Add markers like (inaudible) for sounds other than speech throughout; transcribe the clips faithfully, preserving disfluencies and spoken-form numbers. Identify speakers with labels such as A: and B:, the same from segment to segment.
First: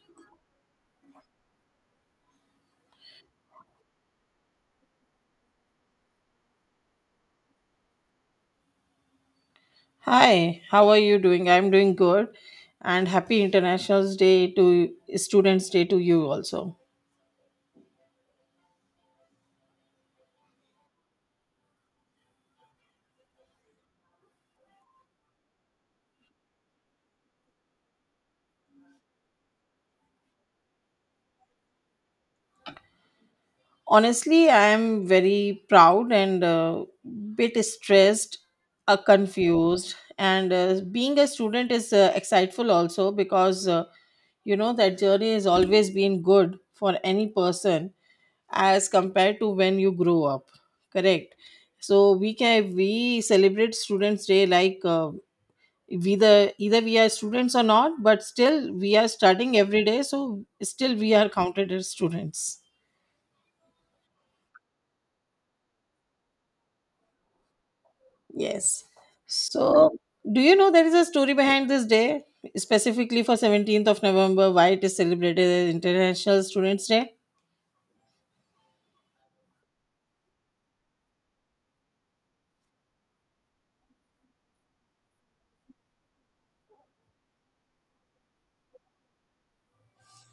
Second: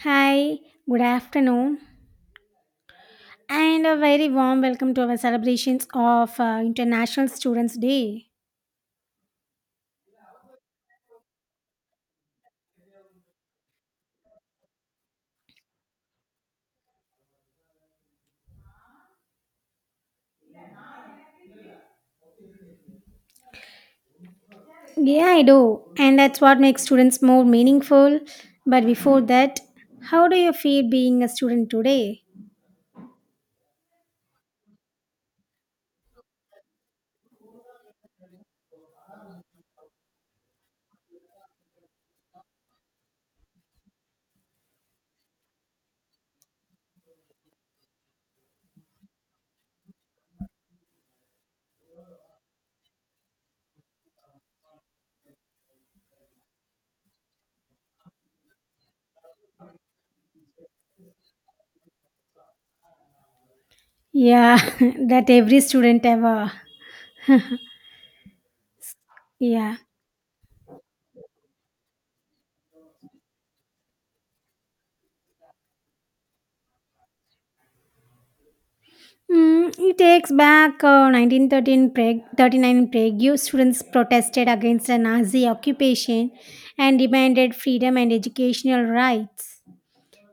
A: Hi, good afternoon, and a very warm welcome to our celebrations of uh, International Students' Day.
B: Hi, how are you doing? I'm doing good and happy International Day to Students Day to you also.
A: Yeah, I do, and that's what makes students more meaningful. But before that, how do you feel being a student today?
B: Honestly, I am very proud and a bit stressed, uh, confused, and uh, being a student is uh, exciteful also because uh, you know that journey has always been good for any person as compared to when you grow up. Correct. So we can we celebrate Students Day like. Uh, whether either we are students or not, but still we are studying every day, so still we are counted as students.
A: Yeah, (laughs) that every student ever.
B: Yes.
A: Yeah.
B: So do you know there is a story behind this day, specifically for seventeenth of November, why it is celebrated as International Students Day?
A: Mm, it takes back uh, nineteen thirteen Prague, thirty-nine in Prague. You students protested against the Nazi occupation and demanded freedom and educational rights.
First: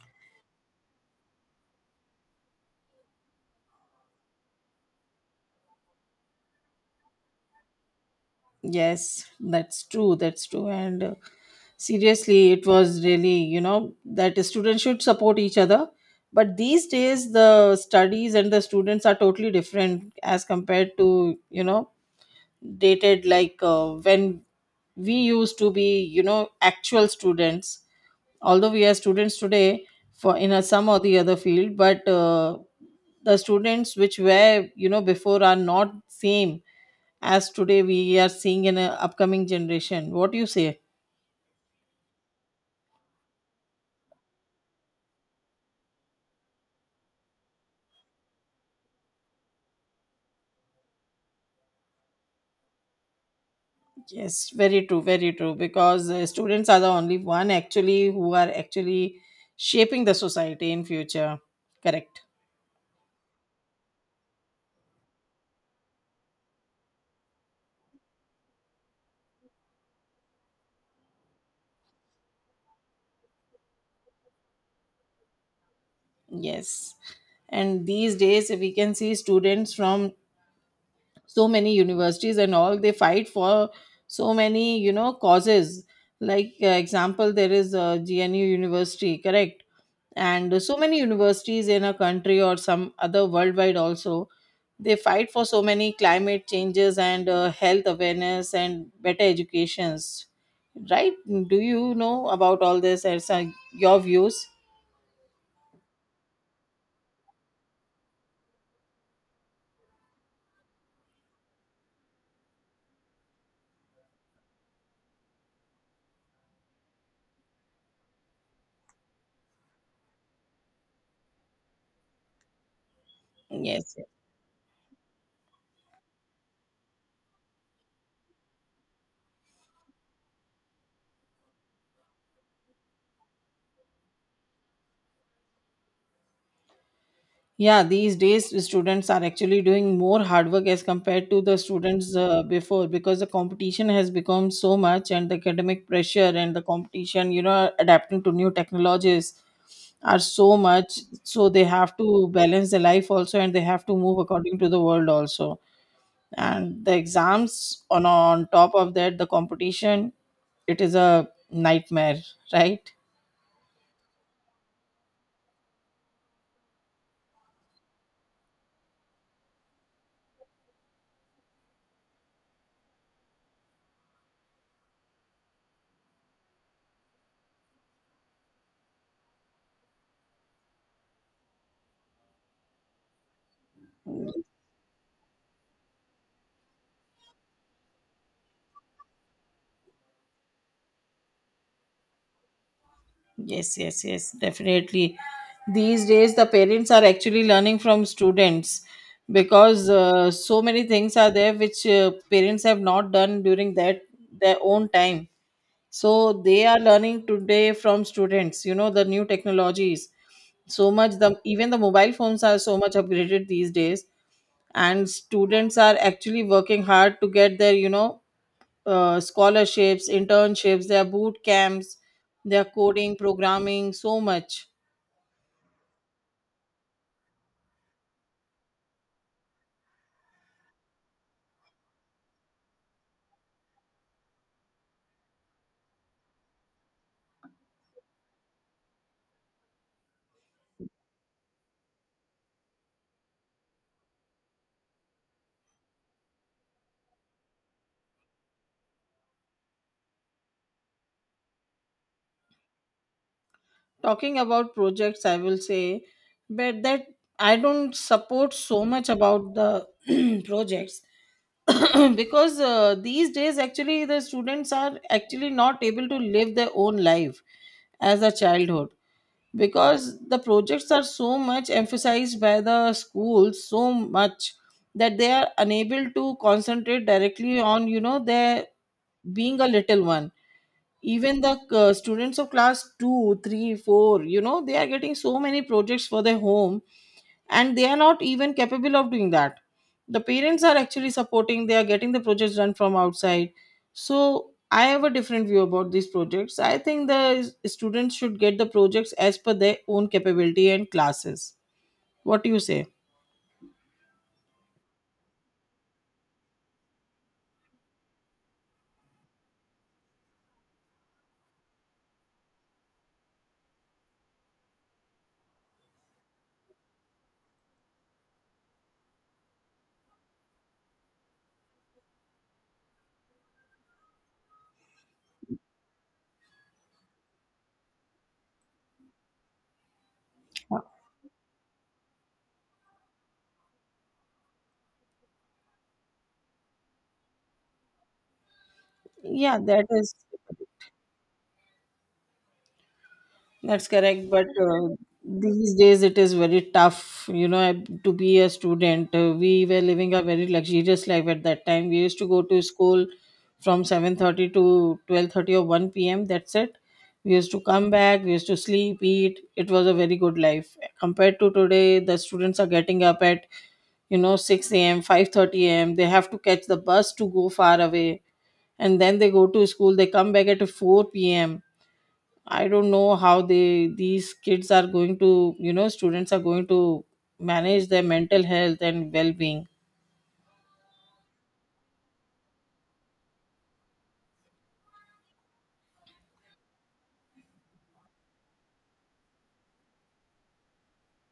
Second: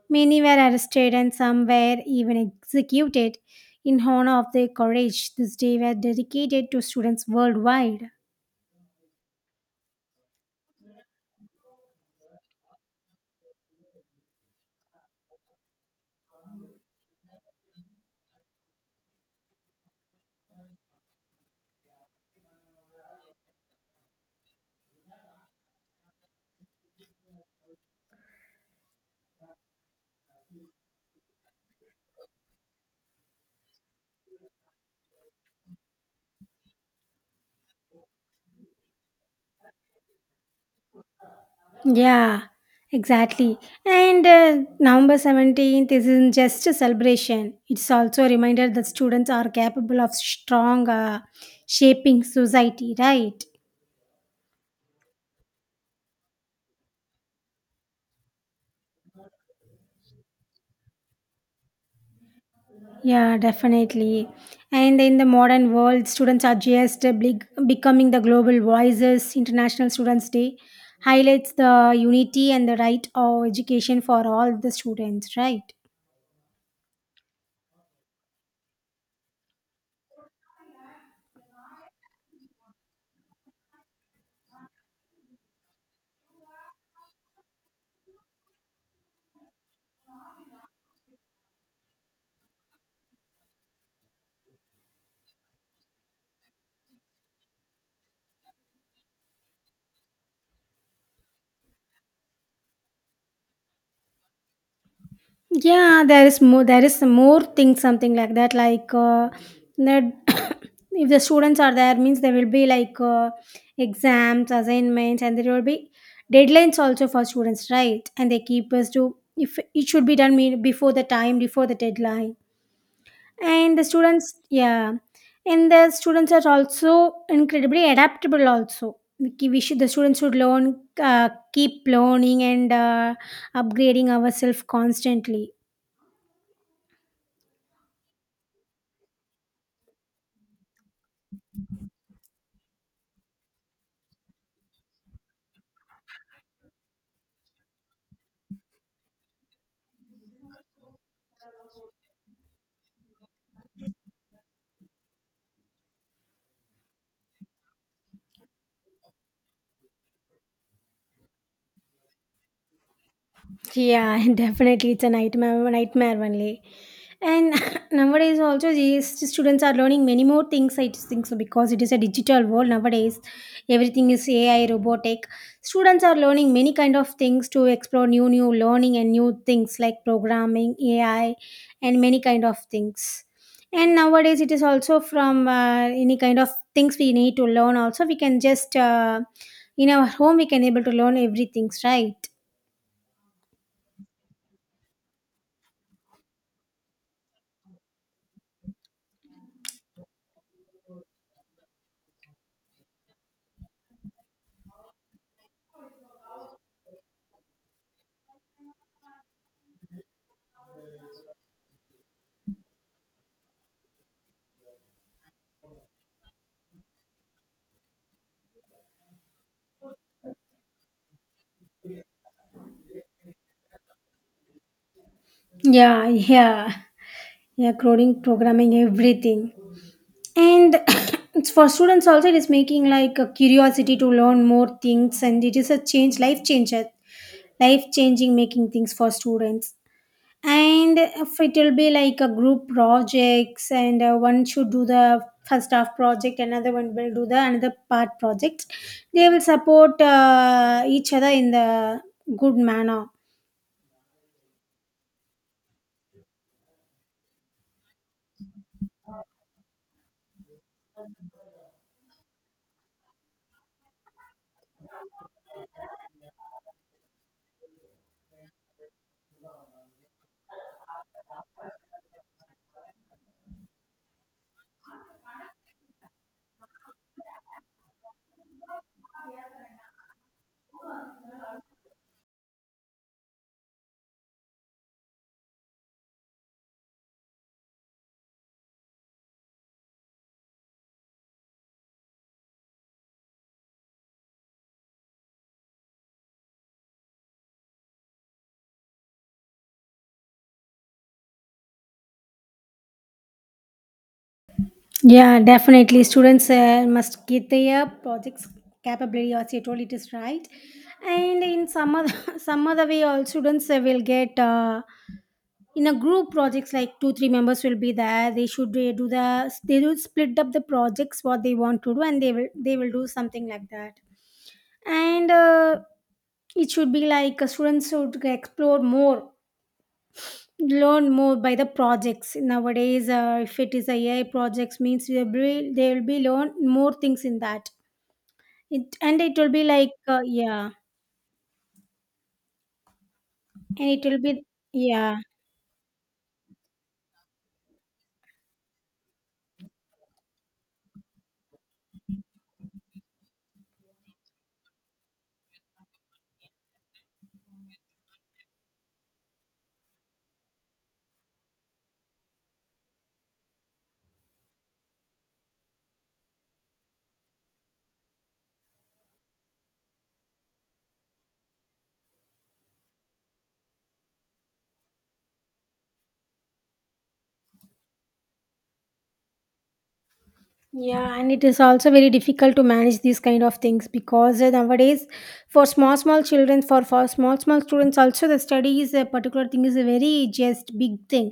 A: Many were arrested and some were even executed in honor of their courage. This day were dedicated to students worldwide.
B: Yes, that's true, that's true and uh, seriously, it was really, you know, that students should support each other, but these days the studies and the students are totally different as compared to, you know, dated like, uh, when we used to be, you know, actual students. Although we are students today for in a some or the other field, but uh, the students which were, you know, before are not same as today we are seeing in an upcoming generation. What do you say?
A: Yeah, exactly. And uh, November seventeenth isn't just a celebration, it's also a reminder that students are capable of strong uh, shaping society, right?
B: Yes, very true, very true because uh, students are the only one actually who are actually shaping the society in future. Correct.
A: Yeah, definitely. And in the modern world, students are just uh, big, becoming the global voices. International Students' Day highlights the unity and the right of education for all the students, right?
B: Yes. And these days, we can see students from so many universities and all, they fight for so many, you know, causes. Like, uh, example, there is a G N U University, correct? And so many universities in a country or some other worldwide also, they fight for so many climate changes and uh, health awareness and better educations, right? Do you know about all this? And some- your views?
A: Yeah, there is more. There is more things, something like that. Like uh, that, (coughs) if the students are there, means there will be like uh, exams, assignments, and there will be deadlines also for students, right? And they keep us to if it should be done mean- before the time, before the deadline and the
B: Yes.
A: students yeah and the students are also incredibly adaptable also we ki- we should the students should learn uh, keep learning and uh, upgrading ourselves constantly
B: Yeah, these days the students are actually doing more hard work as compared to the students uh, before, because the competition has become so much, and the academic pressure and the competition, you know, adapting to new technologies are so much. So they have to balance their life also, and they have to move according to the world also. And the exams on on top of that, the competition, it is a nightmare, right?
A: yeah (laughs) definitely it's a nightmare nightmare only. And (laughs) nowadays also these students are learning many more things I just think so because it is a digital world nowadays everything is A I robotic students are learning many kind of things to explore new new learning and new things like programming A I and many kind of things and nowadays it is also from uh, any kind of things we need to learn also we can just uh, in our home we can able to learn everything right
B: Yes, yes, yes, definitely. These days, the parents are actually learning from students because uh, so many things are there which uh, parents have not done during that their own time. So they are learning today from students. You know, the new technologies so much. The even the mobile phones are so much upgraded these days, and students are actually working hard to get their, you know, uh, scholarships, internships, their boot camps, their coding, programming, so much.
A: yeah yeah yeah coding programming everything and (coughs) it's for students also it is making like a curiosity to learn more things and it is a change life changer life changing making things for students and if it will be like a group projects and uh, one should do the first half project another one will do the another part project they will support uh, each other in the good manner.
B: Talking about projects, I will say, but that I don't support so much about the (clears throat) projects (clears throat) because uh, these days actually the students are actually not able to live their own life as a childhood, because the projects are so much emphasized by the schools so much that they are unable to concentrate directly on, you know, their being a little one. Even the uh, students of class two, three, four, you know, they are getting so many projects for their home, and they are not even capable of doing that. The parents are actually supporting, they are getting the projects done from outside. So I have a different view about these projects. I think the s- students should get the projects as per their own capability and classes. What do you say?
A: Yeah, definitely. Students uh, must get their projects capability as you told it is right. And in some other (laughs) some other way, all students uh, will get uh, in a group projects like two three members will be there. They should uh, do the they will split up the projects what they want to do, and they will they will do something like that. And uh, it should be like uh, students should explore more
B: Uh,
A: learn more by the projects nowadays uh, if it is a ai projects means they will be, they will be learn more things in that it, and it will
B: yeah
A: be
B: that
A: like
B: is
A: uh, yeah and
B: That's
A: it will
B: correct,
A: be
B: but uh,
A: yeah
B: these days it is very tough, you know, to be a student. Uh, we were living a very luxurious life at that time. We used to go to school from seven thirty to twelve thirty or one p m. That's it. We used to come back, we used to sleep, eat. It was a very good life. Compared to today, the students are getting up at, you know, six a m, five thirty a m. They have to catch the bus to go far away, and then they go to school, they come back at four p.m. I don't know how they, these kids are going to, you know, students are going to manage their mental health and well-being.
A: yeah and it is also very difficult to manage these kind of things because uh, nowadays for small small children for for small small students also the study is a particular thing is a very just big thing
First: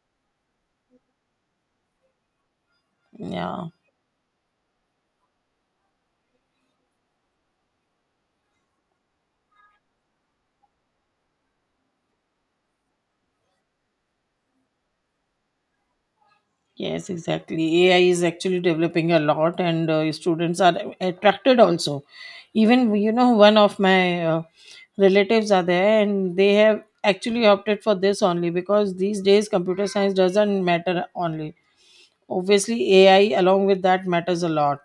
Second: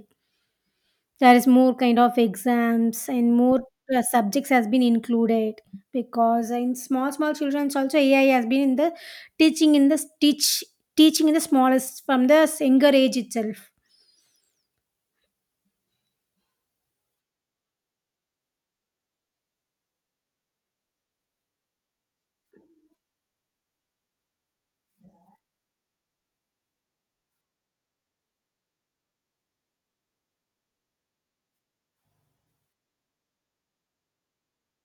A: there is more kind of exams and more
B: Yeah.
A: uh, subjects has been included because in small small children's also ai has been in the teaching in the teach teaching in the smallest from the younger age itself.
B: Yes, exactly. A I is actually developing a lot, and uh, students are attracted also. Even, you know, one of my uh, relatives are there, and they have actually opted for this only because these days computer science doesn't matter only. Obviously, A I along with that matters a lot.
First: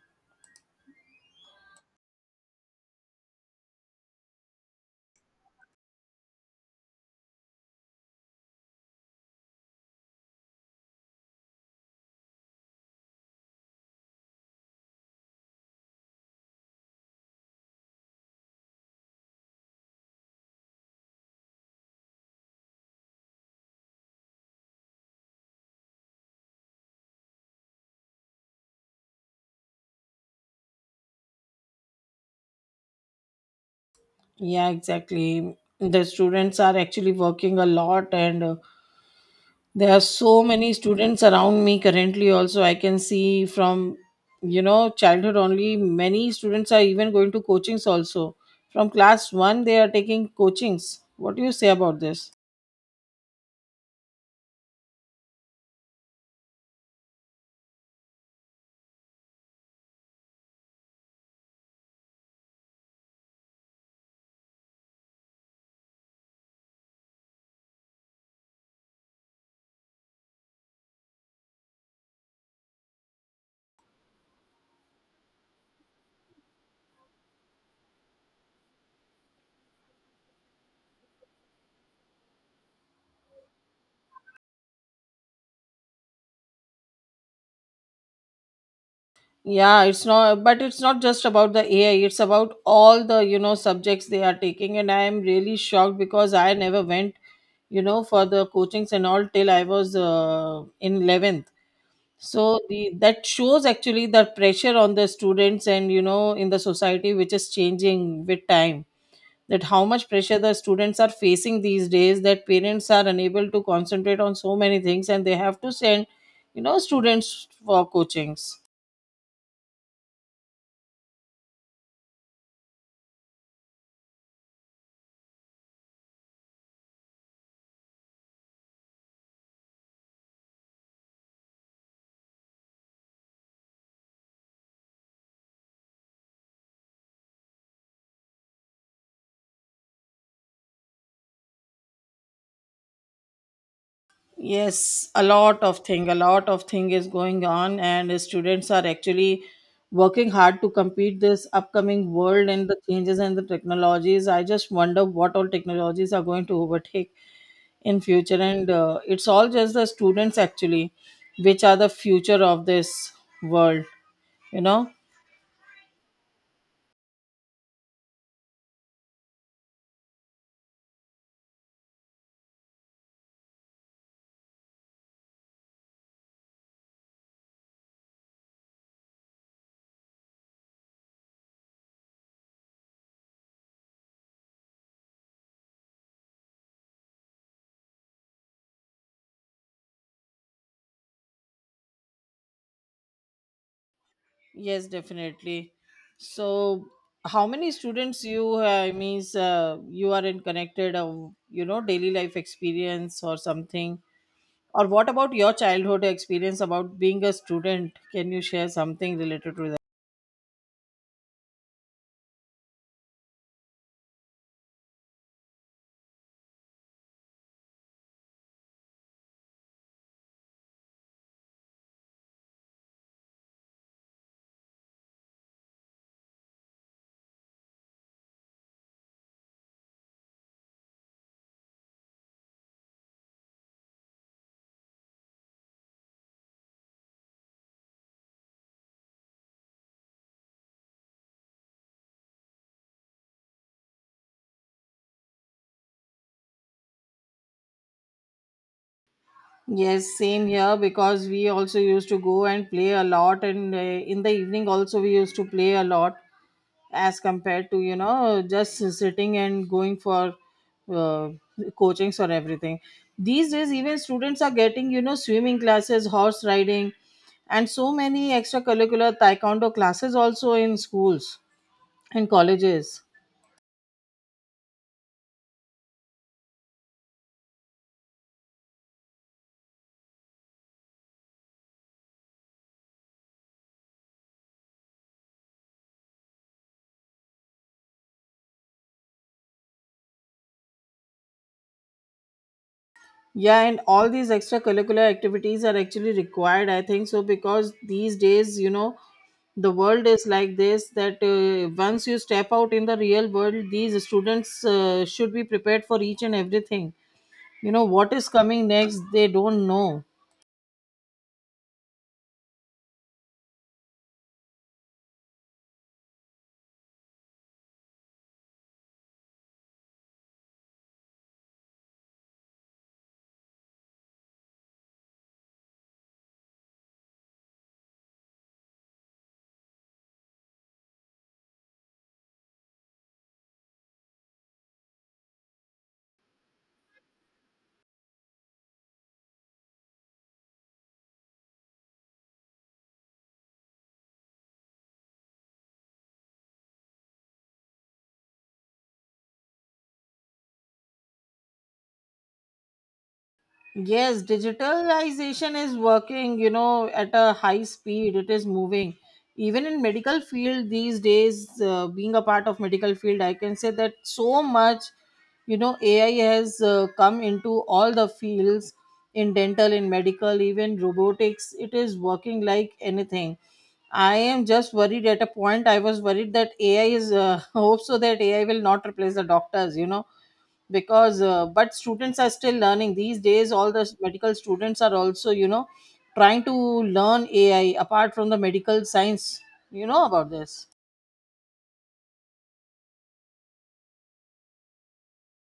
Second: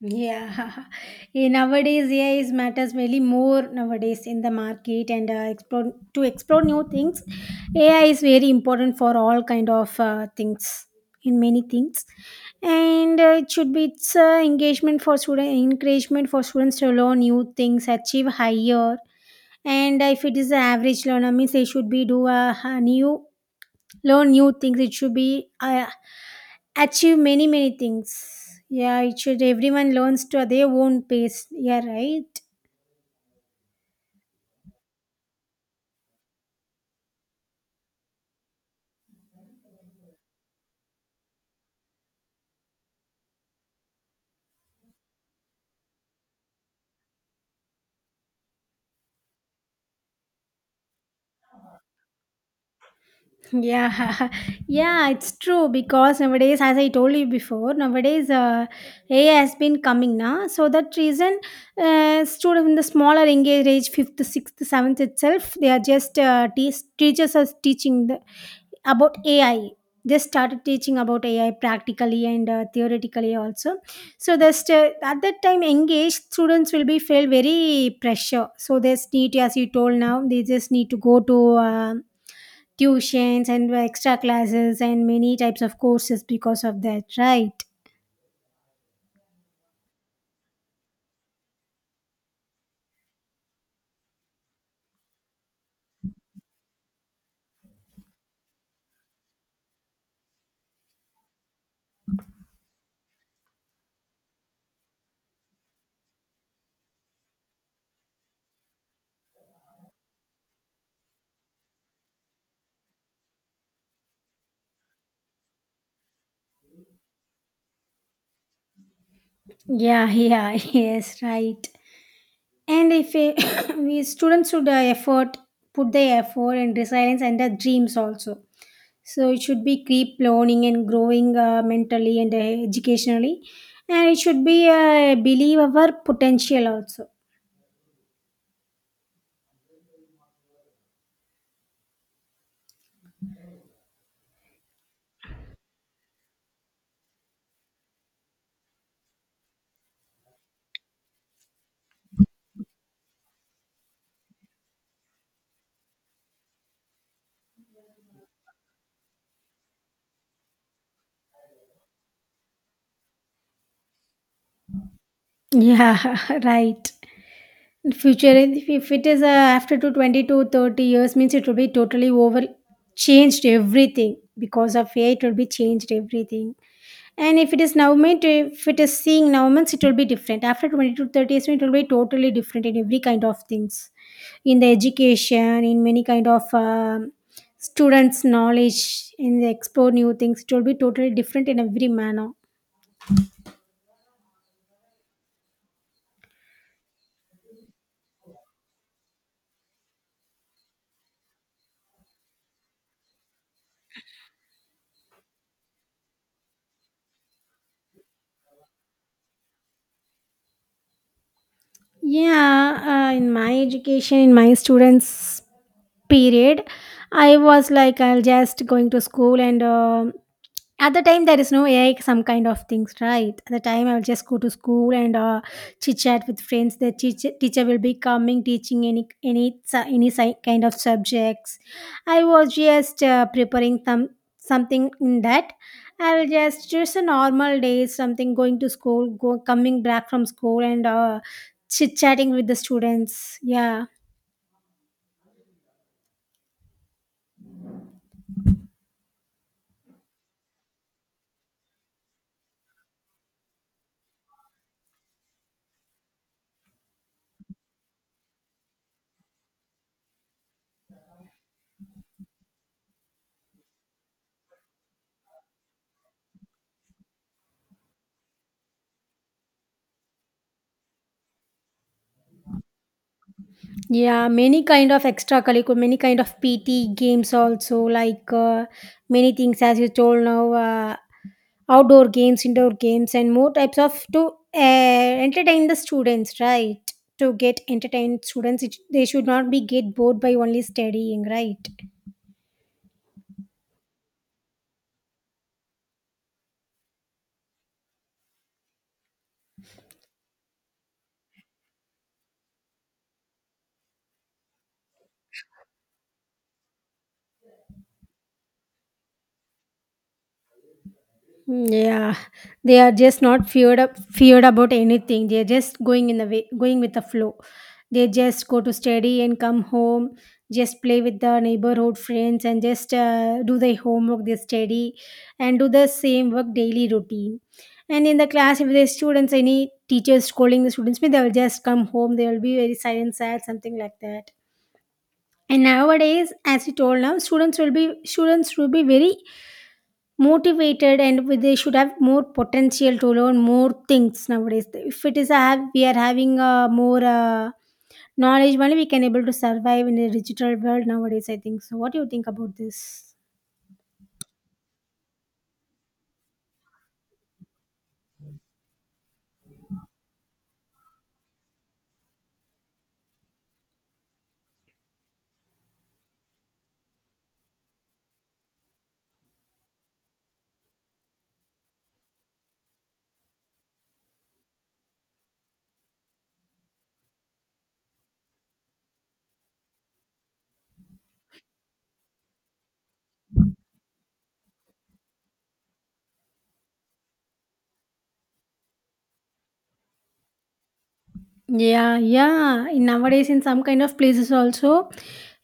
A: Yeah, (laughs) Eh, nowadays A I is matters really more nowadays in the market and uh, explore to explore new things. A I is very important for all kind of uh, things in many things, and uh, it should be it's uh, engagement for student encouragement for students to learn new things, achieve higher. And if it is an average learner, means they should be do a, a new learn new things it should be uh, achieve many many things yeah it should everyone learns to their own pace yeah right
B: Yeah, exactly. The students are actually working a lot, and uh, there are so many students around me currently. Also, I can see from, you know, childhood only many students are even going to coachings also. From class one, they are taking coachings. What do you say about this?
A: yeah (laughs) yeah it's true because nowadays as I told you before nowadays uh, ai has been coming now so that reason uh, students in the smaller engaged age fifth sixth seventh itself they are just uh, te- teachers are teaching the. About A I. They started teaching about A I practically and uh, theoretically also. So just uh, at that time, engaged students will be feel very pressure. So they just need, as you told now, they just need to go to uh, tuitions and extra classes and many types of courses because of that, right?
B: Yeah, it's not, but it's not just about the A I. It's about all the, you know, subjects they are taking, and I am really shocked because I never went, you know, for the coachings and all till I was uh, in eleventh. So the that shows actually the pressure on the students, and, you know, in the society which is changing with time, that how much pressure the students are facing these days, that parents are unable to concentrate on so many things, and they have to send, you know, students for coachings.
A: Yeah, yeah, (laughs) yes, right. And if a, (coughs) we students should uh, effort, put their effort and resilience and their dreams also. So it should be keep learning and growing uh, mentally and uh, educationally, and it should be uh, believe our potential also.
B: Yes, a lot of thing a lot of thing is going on, and students are actually working hard to compete this upcoming world and the changes and the technologies. I just wonder what all technologies are going to overtake in future, and uh, it's all just the students actually which are the future of this world, you know.
A: Yeah, (laughs) right. Future, if if it is uh, after to twenty to thirty years, means it will be totally over changed everything because of A I, it will be changed everything. And if it is Navamit, if it is seeing Navamits, it will be different. After twenty to thirty years, it will be totally different in every kind of things. In the education, in many kind of um, students' knowledge, in the explore new things, it will be totally different in every manner.
B: Yes, definitely. So how many students you uh, means uh, you are in connected uh, you know, daily life experience or something, or what about your childhood experience about being a student? Can you share something related to that?
A: Yeah, uh, in my education, in my students' period, I was like, I'll just going to school and um. At the time, there is no A I, some kind of things, right? At the time, I will just go to school and uh, chit chat with friends. The teacher, teacher will be coming, teaching any any su- any si- kind of subjects. I was just uh, preparing some something in that. I will just just a normal day, something going to school, go coming back from school and uh, chit chatting with the students. Yeah.
B: Yes, same here, because we also used to go and play a lot, and uh, in the evening also we used to play a lot, as compared to, you know, just sitting and going for uh, coachings or everything. These days even students are getting, you know, swimming classes, horse riding, and so many extracurricular, taekwondo classes also in schools and colleges.
A: Yeah, many kind of extra curriculum, many kind of P T games also, like uh, many things as you told now, uh, outdoor games, indoor games, and more types of to uh, entertain the students, right? To get entertained students, it, they should not be get bored by only studying, right?
B: Yeah, and all these extracurricular activities are actually required, I think so, because these days, you know, the world is like this, that uh, once you step out in the real world, these students uh, should be prepared for each and everything. You know what is coming next, they don't know.
A: Yeah, they are just not feared up, feared about anything. They are just going in the way, going with the flow. They just go to study and come home, just play with the neighborhood friends and just uh, do their homework, they study, and do the same work daily routine. And in the class, if there's students, any teachers scolding the students, they will just come home. They will be very silent, sad, something like that. And nowadays, as you told now, students will be students will be very motivated and they should have more potential to learn more things nowadays if it is a have we are having a more uh, knowledge only we can able to survive in a digital world nowadays I think so what do you think about this
B: Yes, digitalization is working, you know, at a high speed. It is moving even in medical field these days. Uh, being a part of medical field, I can say that so much, you know, AI has uh, come into all the fields, in dental, in medical, even robotics. It is working like anything. I am just worried at a point. I was worried that A I is uh, (laughs) hope so that A I will not replace the doctors. You know, because uh, but students are still learning these days. All the medical students are also, you know, trying to learn AI apart from the medical science. You know about this?
A: yeah yeah in nowadays in some kind of places also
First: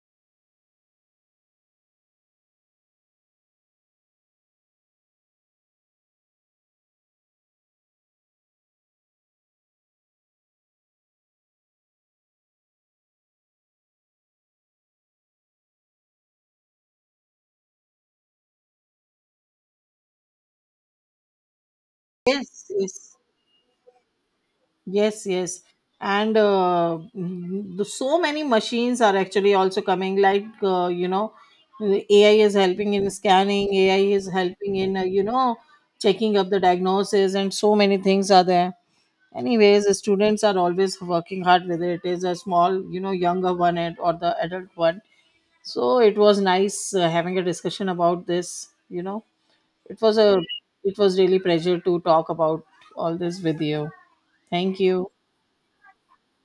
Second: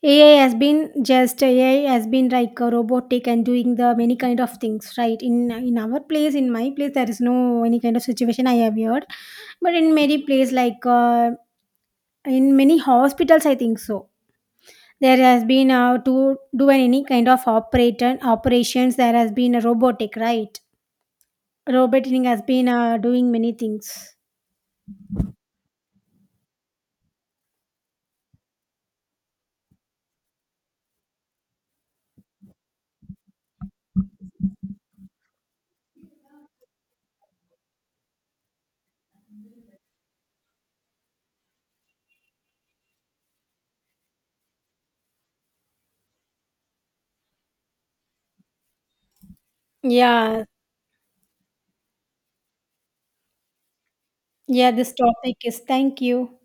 A: ai has been just ai has been like a robotic and doing the many kind of things right in in our place in my place there is no any kind of situation I have heard but in many place like uh, In many hospitals, I think so. There has been uh, to do any kind of operator operations. There has been a robotic, right? Roboting has
B: Yes,
A: been uh,
B: yes,
A: doing many things.
B: yes, yes, and uh, mm, the, so many machines are actually also coming, like, uh, you know, AI is helping in scanning, AI is helping in, uh, you know, checking up the diagnosis, and so many things are there. Anyways, the students are always working hard, whether it is a small, you know, younger one and or the adult one. So it was nice, uh, having a discussion about this, you know. It was a,
A: Yeah,
B: it was really pleasure to talk about all this with you.
A: yeah.
B: Thank
A: This
B: you.
A: topic is. Thank you.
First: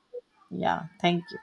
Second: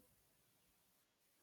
B: Yeah, thank you.